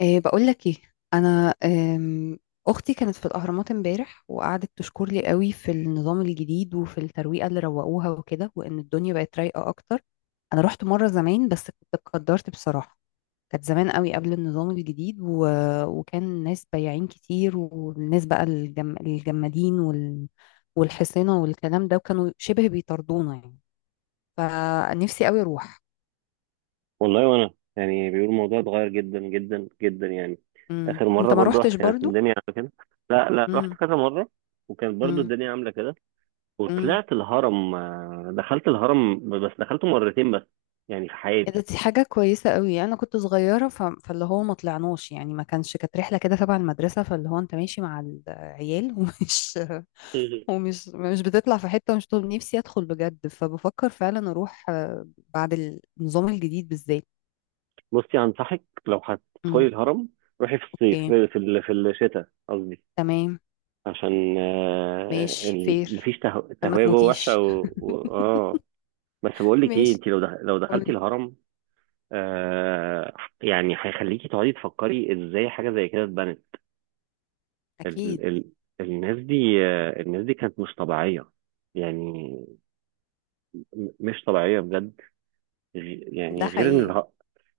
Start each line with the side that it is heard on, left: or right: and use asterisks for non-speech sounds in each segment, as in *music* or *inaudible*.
left: إيه بقول لك ايه. انا اختي كانت في الاهرامات امبارح، وقعدت تشكر لي قوي في النظام الجديد وفي الترويقه اللي روقوها وكده، وان الدنيا بقت رايقه اكتر. انا رحت مره زمان، بس كنت اتقدرت بصراحه. كانت زمان قوي قبل النظام الجديد وكان ناس بياعين كتير، والناس بقى الجمادين والحصينه والكلام ده، وكانوا شبه بيطردونا يعني. فنفسي قوي اروح.
right: والله وانا، يعني بيقول الموضوع اتغير جدا جدا جدا يعني.
left: مم.
right: اخر مره
left: انت ما
right: برضو رحت
left: روحتش
right: كانت
left: برضو؟
right: الدنيا عامله كده. لا لا، رحت كذا مره وكانت برضو الدنيا عامله كده.
left: امم.
right: وطلعت الهرم، دخلت الهرم، بس دخلته مرتين بس يعني في
left: إيه ده،
right: حياتي.
left: دي حاجة كويسة قوي. أنا كنت صغيرة فاللي هو ما طلعناش، يعني ما كانش، كانت رحلة كده تبع المدرسة، فاللي هو أنت ماشي مع العيال *laughs* ومش
right: *laughs*
left: ومش مش بتطلع في حتة، مش طول نفسي أدخل بجد. فبفكر فعلا أروح، بعد النظام الجديد بالذات.
right: بصي، انصحك لو هتدخلي
left: امم.
right: الهرم، روحي في الصيف
left: أوكي.
right: في الشتاء قصدي،
left: تمام.
right: عشان
left: ماشي فير.
right: مفيش
left: ما
right: تهويه جوه وحشه
left: تموتيش
right: و...
left: *laughs*
right: و... اه بس بقول لك ايه،
left: ماشي.
right: انت لو دخلتي
left: قول.
right: الهرم آه يعني هيخليكي تقعدي تفكري ازاي حاجه زي كده اتبنت.
left: أكيد.
right: ال ال الناس دي الناس دي كانت مش طبيعيه يعني، مش طبيعيه بجد. غ-
left: ده
right: يعني غير ان
left: حقيقي.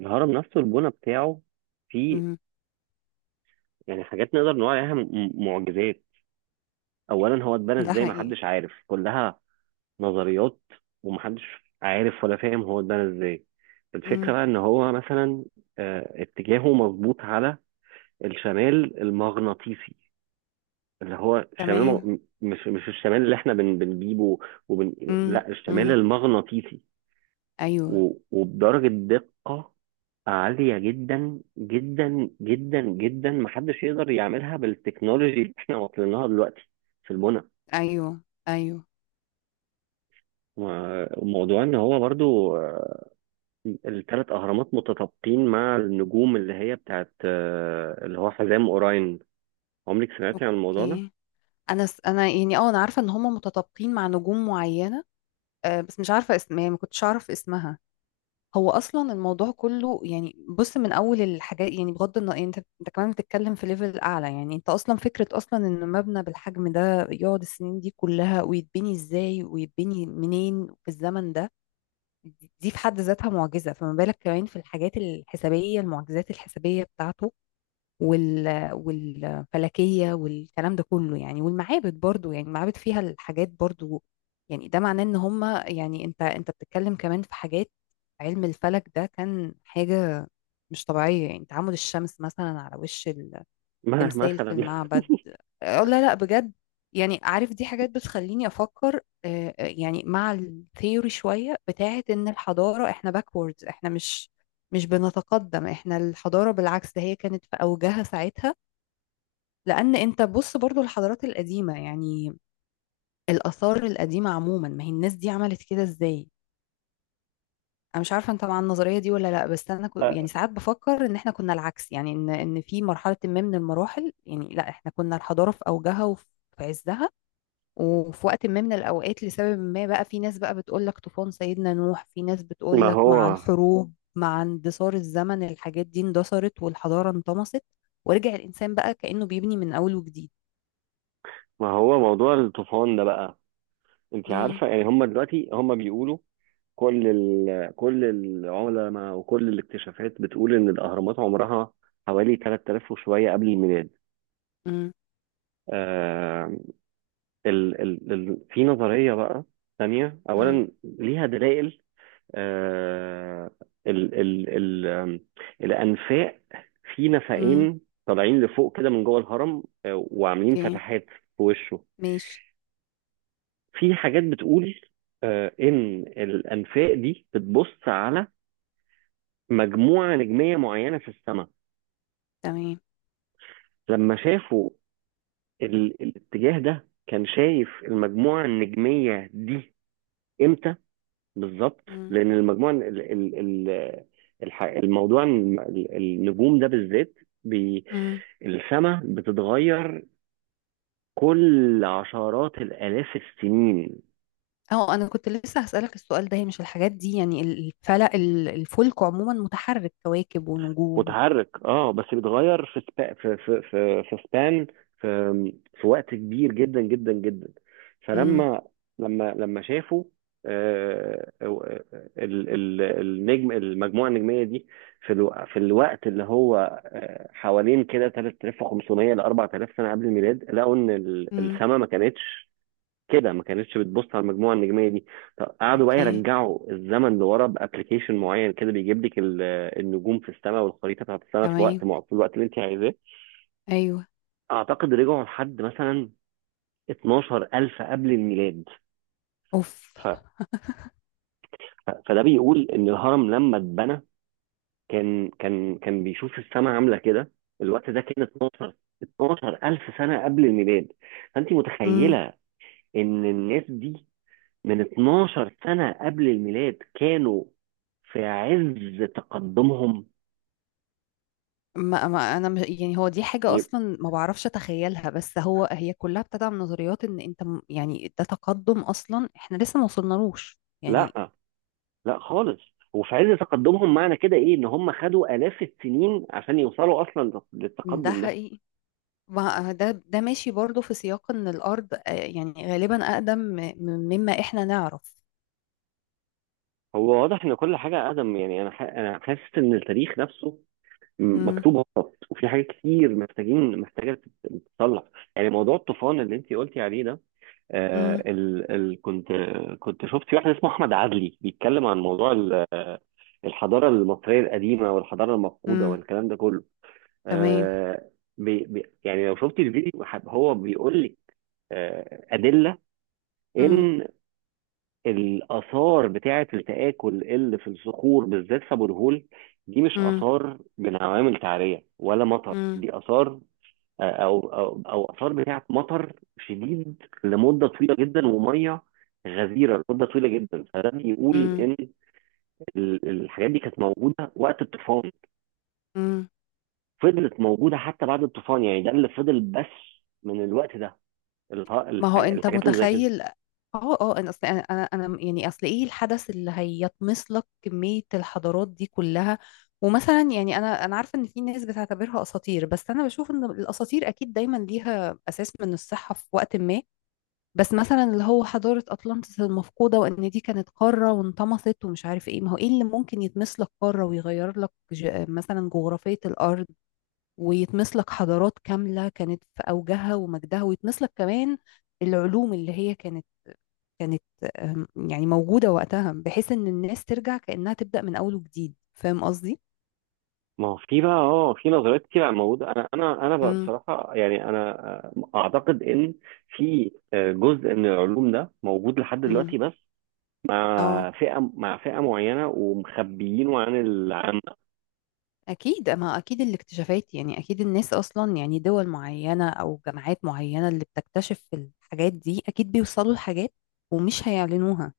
right: الهرم نفسه البنى بتاعه فيه
left: امم.
right: يعني حاجات نقدر نقول عليها معجزات. اولا هو اتبنى
left: ده
right: ازاي
left: حقيقي.
right: محدش عارف، كلها نظريات، ومحدش عارف ولا فاهم هو اتبنى ازاي. الفكره
left: امم.
right: بقى ان هو مثلا اتجاهه مظبوط على الشمال المغناطيسي، اللي هو
left: تمام.
right: مش الشمال اللي احنا بنجيبه وبن... لا، الشمال
left: امم.
right: المغناطيسي.
left: أيوه.
right: وبدرجة دقة عالية جدا جدا جدا جدا محدش يقدر يعملها بالتكنولوجي اللي احنا واصلين لها دلوقتي في البنى.
left: أيوه. أيوه.
right: وموضوع ان هو برضو الثلاث اهرامات متطابقين مع النجوم اللي هي بتاعت آه، اللي هو حزام اوراين. عمرك سمعتي عن الموضوع ده؟
left: أوكي. انا يعني اه انا عارفه ان هم متطابقين مع نجوم معينه، بس مش عارفه اسم، يعني ما كنتش اعرف اسمها. هو اصلا الموضوع كله يعني، بص، من اول الحاجات، يعني بغض النظر، يعني انت كمان بتتكلم في ليفل اعلى. يعني انت اصلا فكره اصلا ان مبنى بالحجم ده يقعد السنين دي كلها، ويتبني ازاي ويتبني منين في الزمن ده. دي في حد ذاتها معجزه، فما بالك كمان في الحاجات الحسابيه، المعجزات الحسابيه بتاعته، والفلكية والكلام ده كله يعني، والمعابد برضو، يعني المعابد فيها الحاجات برضو. يعني ده معناه ان هم، يعني انت بتتكلم كمان في حاجات. علم الفلك ده كان حاجة مش طبيعية، يعني تعامد الشمس مثلا على وش
right: *laughs* ما
left: التمثال في
right: مثلا.
left: المعبد. اه، لا لا، بجد. يعني عارف، دي حاجات بتخليني افكر. اه، اه، يعني مع الثيوري شوية بتاعت ان الحضارة، احنا باكوردز، احنا مش بنتقدم. احنا الحضارة بالعكس، ده هي كانت في اوجها ساعتها. لان انت بص، برضو الحضارات القديمه يعني، الاثار القديمه عموما، ما هي الناس دي عملت كده ازاي؟ انا مش عارفه انت مع النظريه دي ولا لا، بس انا يعني ساعات بفكر ان احنا كنا العكس. يعني ان في مرحله ما من المراحل، يعني لا احنا كنا الحضاره في اوجها وفي عزها، وفي وقت ما من الاوقات لسبب ما، بقى في ناس بقى بتقول لك طوفان سيدنا نوح، في ناس
right: ما
left: بتقول لك مع
right: هو
left: الحروب، مع اندثار الزمن، الحاجات دي اندثرت والحضاره انطمست، ورجع الانسان بقى كانه بيبني من اول وجديد.
right: ما هو موضوع الطوفان ده بقى. انت
left: امم.
right: عارفه، يعني هم دلوقتي هم بيقولوا، كل العلماء وكل الاكتشافات بتقول ان الاهرامات عمرها حوالي 3000 وشويه قبل الميلاد. آه في نظريه بقى ثانيه،
left: امم.
right: اولا ليها دلائل. آه ال... ال... ال... آم، الانفاق، في
left: امم.
right: نفقين طالعين لفوق كده من جوه الهرم، وعاملين
left: اوكي.
right: فتحات في وشه.
left: ماشي.
right: في حاجات بتقول ان الانفاق دي بتبص على مجموعة نجمية معينة في السماء.
left: تمام.
right: لما شافوا الاتجاه ده، كان شايف المجموعة النجمية دي امتى بالظبط،
left: امم
right: لأن المجموعة ال... ال... ال... الح... الموضوع الم- ال- النجوم ده بالذات بي...
left: امم.
right: السماء بتتغير كل عشرات الآلاف السنين.
left: اه، انا كنت لسه هسألك السؤال ده. هي مش الحاجات دي يعني، الفلك، الفلك عموما متحرك، كواكب ونجوم.
right: متحرك، اه، بس بيتغير في سبا في في في في سبان، في في وقت كبير جدا جدا جدا.
left: امم.
right: فلما لما لما شافوا آه، آه، ال- ال- النجم المجموعه النجميه دي، في الوقت اللي هو حوالين كده 3500 ل 4000 سنه قبل الميلاد، لقوا ان
left: امم.
right: السماء ما كانتش كده، ما كانتش بتبص على المجموعه النجميه دي. طب قعدوا بقى
left: اوكي.
right: يرجعوا الزمن لورا بابلكيشن معين كده، بيجيب لك النجوم في السماء والخريطه بتاعت السماء في وقت
left: تمام.
right: مع في الوقت اللي انت عايزاه.
left: ايوه.
right: اعتقد رجعوا لحد مثلا 12000 قبل الميلاد.
left: اوف.
right: ف... فده بيقول ان الهرم لما اتبنى كان بيشوف السماء عامله كده. الوقت ده كان 12 12000 سنه قبل الميلاد. فانت
left: امم.
right: متخيله ان الناس دي من 12 سنة قبل الميلاد كانوا في عز تقدمهم.
left: ما انا مش يعني، هو دي حاجة
right: يب-
left: اصلا ما بعرفش اتخيلها، بس هو هي كلها ابتدى من نظريات يعني ده تقدم اصلا احنا لسه ما وصلنالوش يعني.
right: لا لا، خالص. وفي عز تقدمهم، معنى كده ايه؟ ان هم خدوا آلاف السنين عشان يوصلوا اصلا
left: ده
right: للتقدم ده.
left: حقيقي. ما ده ماشي برضو في سياق ان الارض، يعني غالبا اقدم مما احنا نعرف.
right: هو واضح ان كل حاجة ادم، يعني انا حاسس ان التاريخ نفسه
left: امم.
right: مكتوب غلط، وفي حاجات كتير محتاجة تتصلح. يعني موضوع الطوفان اللي انت قلتي عليه ده، آه
left: امم.
right: ال ال كنت كنت شفت في واحد اسمه احمد عدلي بيتكلم عن موضوع الحضاره المصريه القديمه والحضاره المفقوده
left: امم.
right: والكلام ده كله.
left: تمام.
right: آه بي بي يعني لو شفت الفيديو هو بيقول لك ادله
left: امم.
right: ان الاثار بتاعه التاكل اللي في الصخور بالذات في ابو الهول، دي مش
left: امم.
right: اثار من عوامل تعريه ولا مطر،
left: امم.
right: دي اثار او او او اثار بتاعه مطر شديد لمده طويله جدا وميه غزيره لمده طويله جدا. فده بيقول
left: امم.
right: ان الحاجات دي كانت موجوده وقت الطوفان،
left: امم.
right: فضلت موجوده حتى بعد الطوفان، يعني ده اللي فضل بس من الوقت ده،
left: ما هو انت
right: الحاجات اللي زي كده.
left: متخيل. اه اه، انا اصل انا انا أنا يعني اصل، ايه الحدث اللي هيطمس لك كمية الحضارات دي كلها؟ ومثلا يعني، انا عارفه ان في ناس بتعتبرها اساطير، بس انا بشوف ان الاساطير اكيد دايما ليها اساس من الصحه في وقت ما. بس مثلا اللي هو حضارة أطلانتس المفقودة، وإن دي كانت قارة وانطمست ومش عارف إيه. ما هو إيه اللي ممكن يتمس لك قارة ويغير لك مثلا جغرافية الأرض، ويتمس لك حضارات كاملة كانت في أوجها ومجدها، ويتمس لك كمان العلوم اللي هي كانت يعني موجودة وقتها، بحيث إن الناس ترجع كأنها تبدأ من أول وجديد. فاهم قصدي؟
right: ما هو في بقى، في نظريات كتير عن موجوده. انا بقى
left: امم.
right: بصراحه، يعني انا اعتقد ان في جزء من العلوم ده موجود لحد دلوقتي،
left: امم.
right: بس
left: اه
right: مع فئة، معينة، ومخبيينه عن
left: أكيد، أما أكيد الاكتشافات يعني، أكيد الناس أصلا يعني، دول معينة أو جامعات معينة اللي بتكتشف الحاجات دي، أكيد بيوصلوا لحاجات، ومش هيعلنوها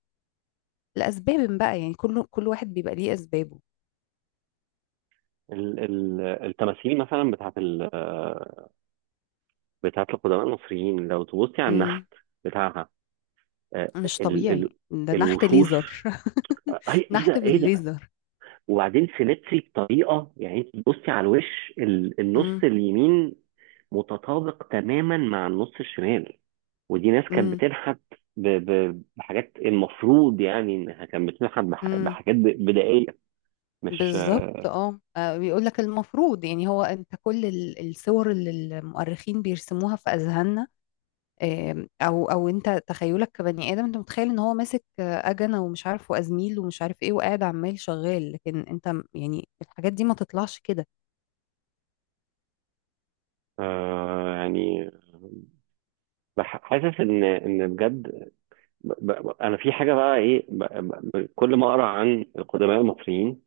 left: لأسباب بقى. يعني كل واحد بيبقى ليه أسبابه.
right: التماثيل مثلا بتاعت بتاعت القدماء المصريين. لو تبصي على
left: امم.
right: النحت بتاعها، آه،
left: مش
right: ال... ال...
left: طبيعي، ده نحت
right: الوشوش،
left: ليزر. *laughs*
right: آه، ايه
left: نحت
right: ده، ايه ده؟
left: بالليزر.
right: وبعدين سيمتري بطريقة، يعني انت تبصي على الوش النص
left: امم.
right: اليمين متطابق تماما مع النص الشمال. ودي ناس كانت
left: امم.
right: بتنحت بحاجات، المفروض يعني انها كانت بتنحت
left: امم.
right: بحاجات بدائية، مش.
left: بالظبط. اه، بيقول لك المفروض يعني، هو انت كل الصور اللي المؤرخين بيرسموها في اذهاننا، او انت تخيلك كبني ادم انت متخيل ان هو ماسك اجنه ومش عارف وازميل ومش عارف ايه وقاعد عمال شغال. لكن انت يعني الحاجات دي ما تطلعش كده.
right: آه يعني حاسس ان بجد، انا في حاجه بقى ايه، كل ما اقرا عن القدماء المصريين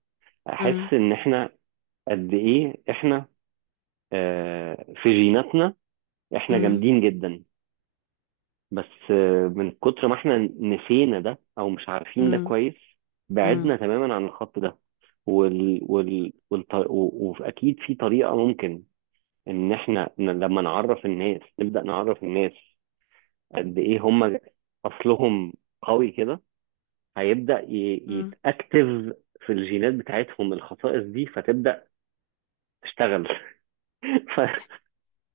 left: امم.
right: احس ان احنا قد ايه احنا في جيناتنا احنا
left: امم.
right: جامدين جدا، بس من كتر ما احنا نسينا ده او مش عارفين ده
left: امم.
right: كويس،
left: امم.
right: بعدنا تماما عن الخط ده. واكيد في طريقه ممكن ان احنا لما نعرف الناس، نبدا نعرف الناس قد ايه هم اصلهم قوي كده، هيبدا
left: امم.
right: يتاكتف في الجينات بتاعتهم الخصائص دي فتبدا تشتغل. *laughs* ف...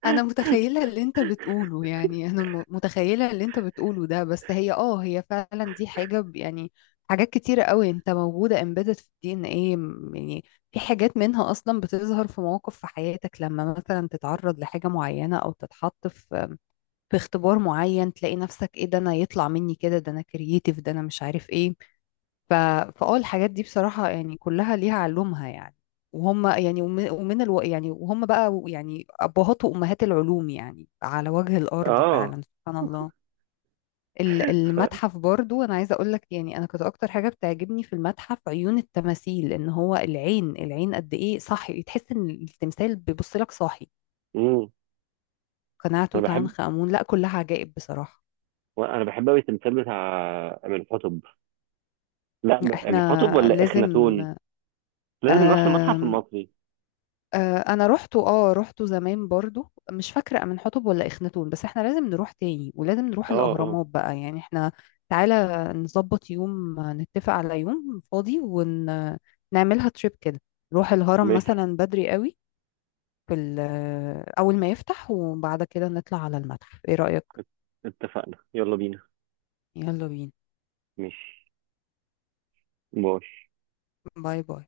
left: انا متخيله اللي انت بتقوله، يعني انا متخيله اللي انت بتقوله ده، بس هي اه هي فعلا دي حاجه يعني حاجات كتيره قوي انت موجوده امبيدد في الدي ان ايه، يعني في حاجات منها اصلا بتظهر في مواقف في حياتك، لما مثلا تتعرض لحاجه معينه او تتحط في اختبار معين، تلاقي نفسك ايه ده، انا يطلع مني كده، ده انا كرييتيف، ده انا مش عارف ايه. ف... فاه الحاجات دي بصراحة يعني كلها ليها علومها يعني. وهم يعني، ومن يعني وهم بقى، يعني ابهات وامهات العلوم يعني على وجه الارض،
right: اه
left: فعلا سبحان الله.
right: ف...
left: المتحف برضو، انا عايزه اقول لك، يعني انا كنت اكتر حاجه بتعجبني في المتحف عيون التماثيل. ان هو العين، العين قد ايه صاحي، تحس ان التمثال بيبص لك صاحي.
right: مم.
left: قناع
right: انا
left: توت
right: بحب،
left: عنخ امون، لا كلها عجائب بصراحه.
right: قوي التمثال بتاع امين حطب. لا، امين حطب
left: احنا
right: ولا
left: لازم.
right: اخناتون؟ لازم نروح المتحف
left: آم،
right: المصري.
left: انا روحته، روحته زمان برضو، مش فاكره من حطب ولا اخناتون، بس احنا لازم نروح تاني، ولازم نروح
right: اه اه،
left: الاهرامات بقى يعني. احنا تعالى نظبط يوم، نتفق على يوم فاضي ونعملها تريب كده. نروح الهرم
right: ماشي.
left: مثلا بدري قوي في اول ما يفتح، وبعد كده نطلع على المتحف. ايه رايك؟
right: ات- اتفقنا، يلا بينا.
left: يلا بينا.
right: ماشي، باي.
left: باي باي.